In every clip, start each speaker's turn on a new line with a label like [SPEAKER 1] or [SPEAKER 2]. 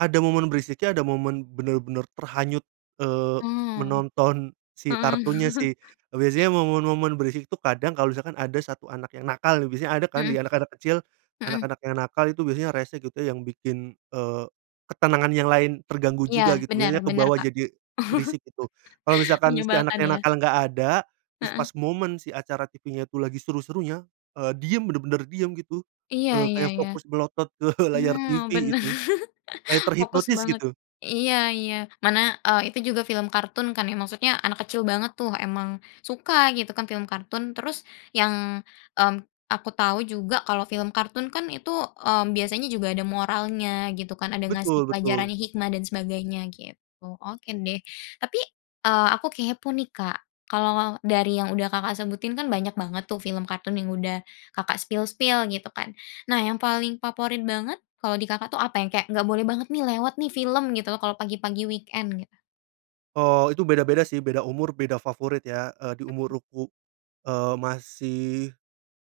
[SPEAKER 1] Ada momen berisiknya, ada momen bener-bener terhanyut, eee,
[SPEAKER 2] Hmm.
[SPEAKER 1] menonton si kartunnya
[SPEAKER 2] Mhm.
[SPEAKER 1] sih. Biasanya momen-momen berisik tuh kadang kalau misalkan ada 1 anak yang nakal nih, biasanya ada kan di
[SPEAKER 2] Mhm.
[SPEAKER 1] anak-anak kecil,
[SPEAKER 2] Mhm.
[SPEAKER 1] anak-anak yang nakal itu biasanya rese gitu yang bikin, eee, ketenangan yang lain terganggu
[SPEAKER 2] Iya
[SPEAKER 1] juga gitu,
[SPEAKER 2] bener
[SPEAKER 1] biasanya
[SPEAKER 2] bener,
[SPEAKER 1] kebawa
[SPEAKER 2] Kak.
[SPEAKER 1] jadi berisik, gitu. Kalo misalkan si anak
[SPEAKER 2] Menyebalkan
[SPEAKER 1] yang
[SPEAKER 2] ya?
[SPEAKER 1] nakal nggak ada, terus
[SPEAKER 2] Heeh.
[SPEAKER 1] pas momen si acara TV-nya tuh lagi seru-serunya, eee, diem bener-bener diem gitu,
[SPEAKER 2] iya
[SPEAKER 1] eee,
[SPEAKER 2] iya
[SPEAKER 1] kayak
[SPEAKER 2] iya,
[SPEAKER 1] fokus melotot ke layar TV
[SPEAKER 2] mmm, bener,
[SPEAKER 1] itu, kayak
[SPEAKER 2] fokus
[SPEAKER 1] terhipnotis
[SPEAKER 2] banget.
[SPEAKER 1] gitu.
[SPEAKER 2] Iya iya, mana, eee, itu juga film kartun kan ya, maksudnya anak kecil banget tuh emang suka gitu kan film kartun, terus yang, mmm, aku tahu juga kalau film kartun kan itu, mmm, biasanya juga ada moralnya gitu kan, ada ngasih
[SPEAKER 1] Betul
[SPEAKER 2] pelajaran
[SPEAKER 1] betul.
[SPEAKER 2] hikmah dan sebagainya, gitu. Oke deh tapi, eee, aku kepo nih ,Kak, kalau dari yang udah, Kakak, sebutin kan banyak banget tuh film kartun yang udah, Kakak, spill-spill gitu kan, nah yang paling favorit banget kalau di, Kakak, tuh apa? Yang kayak nggak boleh banget nih lewat nih film gitu loh kalau pagi-pagi weekend gitu.
[SPEAKER 1] Oh, itu beda-beda sih, beda umur beda favorit ya, eee, di
[SPEAKER 2] Mhm.
[SPEAKER 1] umur um eee, masih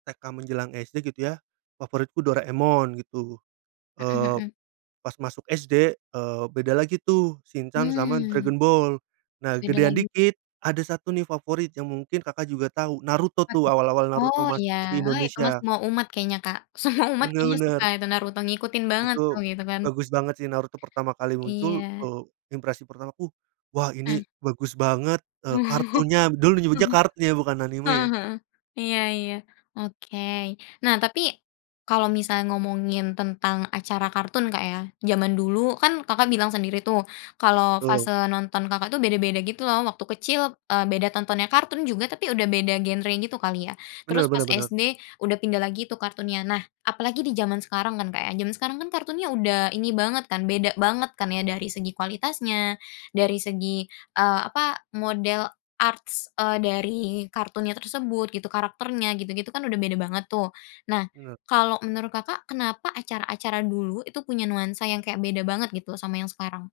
[SPEAKER 1] TK menjelang SD gitu ya favoritku Doraemon gitu.
[SPEAKER 2] Mhm
[SPEAKER 1] eee,
[SPEAKER 2] Mhm.
[SPEAKER 1] pas masuk SD, eee, beda lagi tuh, Shincan sama
[SPEAKER 2] Mmm.
[SPEAKER 1] Dragon Ball. Nah
[SPEAKER 2] Beda
[SPEAKER 1] gedean
[SPEAKER 2] lagi.
[SPEAKER 1] dikit, ada satu nih favorit yang mungkin, Kakak, juga tahu Naruto
[SPEAKER 2] Apa tuh?
[SPEAKER 1] tuh awal-awal Naruto
[SPEAKER 2] Oh,
[SPEAKER 1] masuk
[SPEAKER 2] iya.
[SPEAKER 1] TV
[SPEAKER 2] Oh itu mah
[SPEAKER 1] Indonesia.
[SPEAKER 2] semua umat kayaknya, Kak, semua umat
[SPEAKER 1] Bener
[SPEAKER 2] kayaknya suka
[SPEAKER 1] bener.
[SPEAKER 2] itu naruto ngikutin banget tuh
[SPEAKER 1] Itu
[SPEAKER 2] gitu kan.
[SPEAKER 1] bagus banget sih Naruto pertama kali muncul,
[SPEAKER 2] Iya.
[SPEAKER 1] eee, impresi pertama ku, "Wah ini
[SPEAKER 2] Ah.
[SPEAKER 1] bagus banget, eee, kartunya." Dulu
[SPEAKER 2] Ah
[SPEAKER 1] menyebutnya
[SPEAKER 2] hah
[SPEAKER 1] kartun ya bukan anime
[SPEAKER 2] Ah
[SPEAKER 1] ya?
[SPEAKER 2] hah, iya iya, oke. Nah tapi kalau misalnya ngomongin tentang acara kartun ,Kak, ya, zaman dulu kan, Kakak, bilang sendiri tuh kalau
[SPEAKER 1] Betul.
[SPEAKER 2] fase nonton, Kakak, tuh beda-beda gitu loh. Waktu kecil, eee, beda tontonnya, kartun juga tapi udah beda genre gitu kali ya, terus
[SPEAKER 1] benar
[SPEAKER 2] pas
[SPEAKER 1] benar benar.
[SPEAKER 2] SD udah pindah lagi tuh kartunnya, nah apalagi di zaman sekarang kan, Kak, ya, zaman sekarang kan kartunnya udah ini banget kan, beda banget kan ya dari segi kualitasnya, dari segi, eee, apa, model arts, eee, dari kartunnya tersebut gitu, karakternya gitu-gitu kan udah beda banget tuh. Nah
[SPEAKER 1] Bener.
[SPEAKER 2] kalau menurut, Kakak, kenapa acara-acara dulu itu punya nuansa yang kayak beda banget gitu loh sama yang sekarang?